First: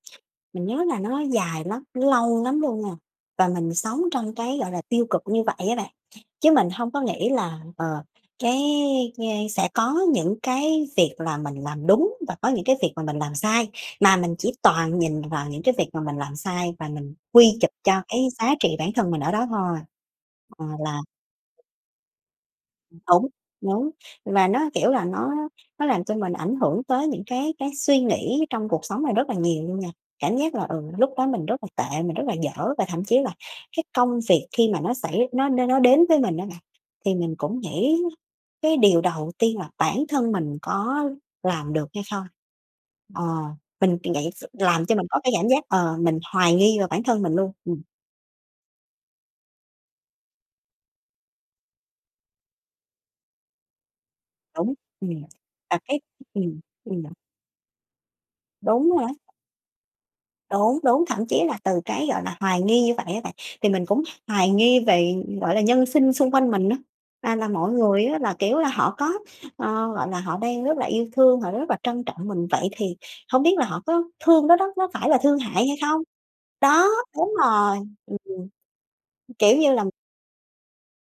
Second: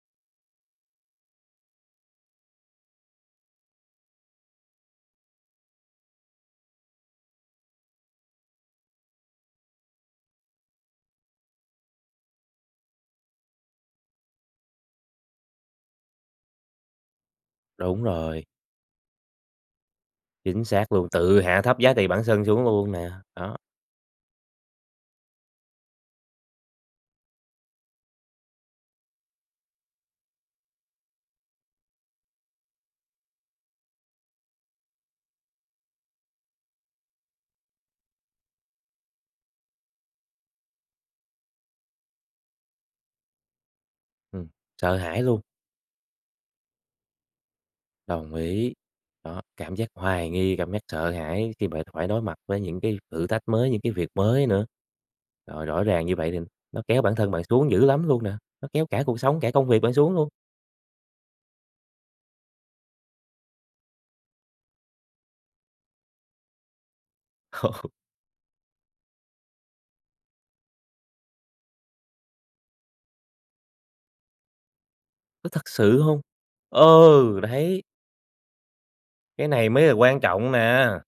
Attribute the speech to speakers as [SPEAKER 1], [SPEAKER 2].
[SPEAKER 1] Mình nhớ là nó dài lắm, nó lâu lắm luôn nha, và mình sống trong cái, gọi là, tiêu cực như vậy á bạn, chứ mình hông có nghĩ là, ờ, cái [unintelligible] sẽ có những cái việc là mình làm đúng và có những cái việc mà mình làm sai. Mà mình chỉ toàn nhìn vào những cái việc mà mình làm sai và mình quy chụp cho
[SPEAKER 2] Đúng
[SPEAKER 1] cái
[SPEAKER 2] rồi.
[SPEAKER 1] giá trị bản thân mình ở đó thôi.
[SPEAKER 2] Chính
[SPEAKER 1] Ờ,
[SPEAKER 2] xác
[SPEAKER 1] là
[SPEAKER 2] luôn, tự hạ thấp giá trị bản sân xuống luôn
[SPEAKER 1] Ừm,
[SPEAKER 2] nè,
[SPEAKER 1] đúng,
[SPEAKER 2] đó.
[SPEAKER 1] đúng, và nó, kiểu là, nó nó làm cho mình ảnh hưởng tới những cái cái suy nghĩ trong cuộc sống này rất là nhiều luôn nè, cảm giác là, ừ, lúc đó mình rất là tệ, mình rất là dở và thậm chí là cái công việc khi mà nó xảy nó nó đến với mình á bạn thì mình cũng nghĩ cái điều đầu tiên là bản thân mình có làm được hay không? Ờ, mình [unintelligible] vậy s
[SPEAKER 2] Ừm,
[SPEAKER 1] làm cho
[SPEAKER 2] sợ
[SPEAKER 1] mình có
[SPEAKER 2] hãi
[SPEAKER 1] cái
[SPEAKER 2] luôn.
[SPEAKER 1] cảm giác, ờ, mình hoài nghi về bản thân mình luôn, ừm.
[SPEAKER 2] Đồng ý, đó, cảm giác hoài nghi, cảm giác sợ hãi khi bạn phải đối mặt với những cái thử thách mới, những cái việc mới nữa.
[SPEAKER 1] Đúng, ừm,
[SPEAKER 2] Rồi
[SPEAKER 1] và
[SPEAKER 2] rõ
[SPEAKER 1] cái
[SPEAKER 2] ràng như vậy thì
[SPEAKER 1] ừm,
[SPEAKER 2] nó kéo bản
[SPEAKER 1] [unintelligible]
[SPEAKER 2] thân bạn xuống dữ lắm luôn nè, nó kéo
[SPEAKER 1] Đúng
[SPEAKER 2] cả
[SPEAKER 1] rồi.
[SPEAKER 2] cuộc sống, cả công việc bạn xuống luôn.
[SPEAKER 1] Đúng, đúng, thậm chí là từ cái, gọi là, hoài nghi như vậy á bạn thì mình cũng hoài nghi về, gọi là, nhân sinh xung quanh mình á, à, là mọi người á là, kiểu là, họ có ờ, gọi là, họ đang rất là yêu thương, họ rất là trân trọng mình vậy thì hông biết là họ có thương đó đó, nó phải là thương
[SPEAKER 2] Có
[SPEAKER 1] hại
[SPEAKER 2] thật
[SPEAKER 1] hay
[SPEAKER 2] sự
[SPEAKER 1] không?
[SPEAKER 2] hông?
[SPEAKER 1] Đó, đúng
[SPEAKER 2] Ừ,
[SPEAKER 1] rồi,
[SPEAKER 2] đấy!
[SPEAKER 1] ừm, ừm,
[SPEAKER 2] Cái
[SPEAKER 1] kiểu
[SPEAKER 2] này
[SPEAKER 1] như,
[SPEAKER 2] mới là
[SPEAKER 1] làm
[SPEAKER 2] quan trọng nè.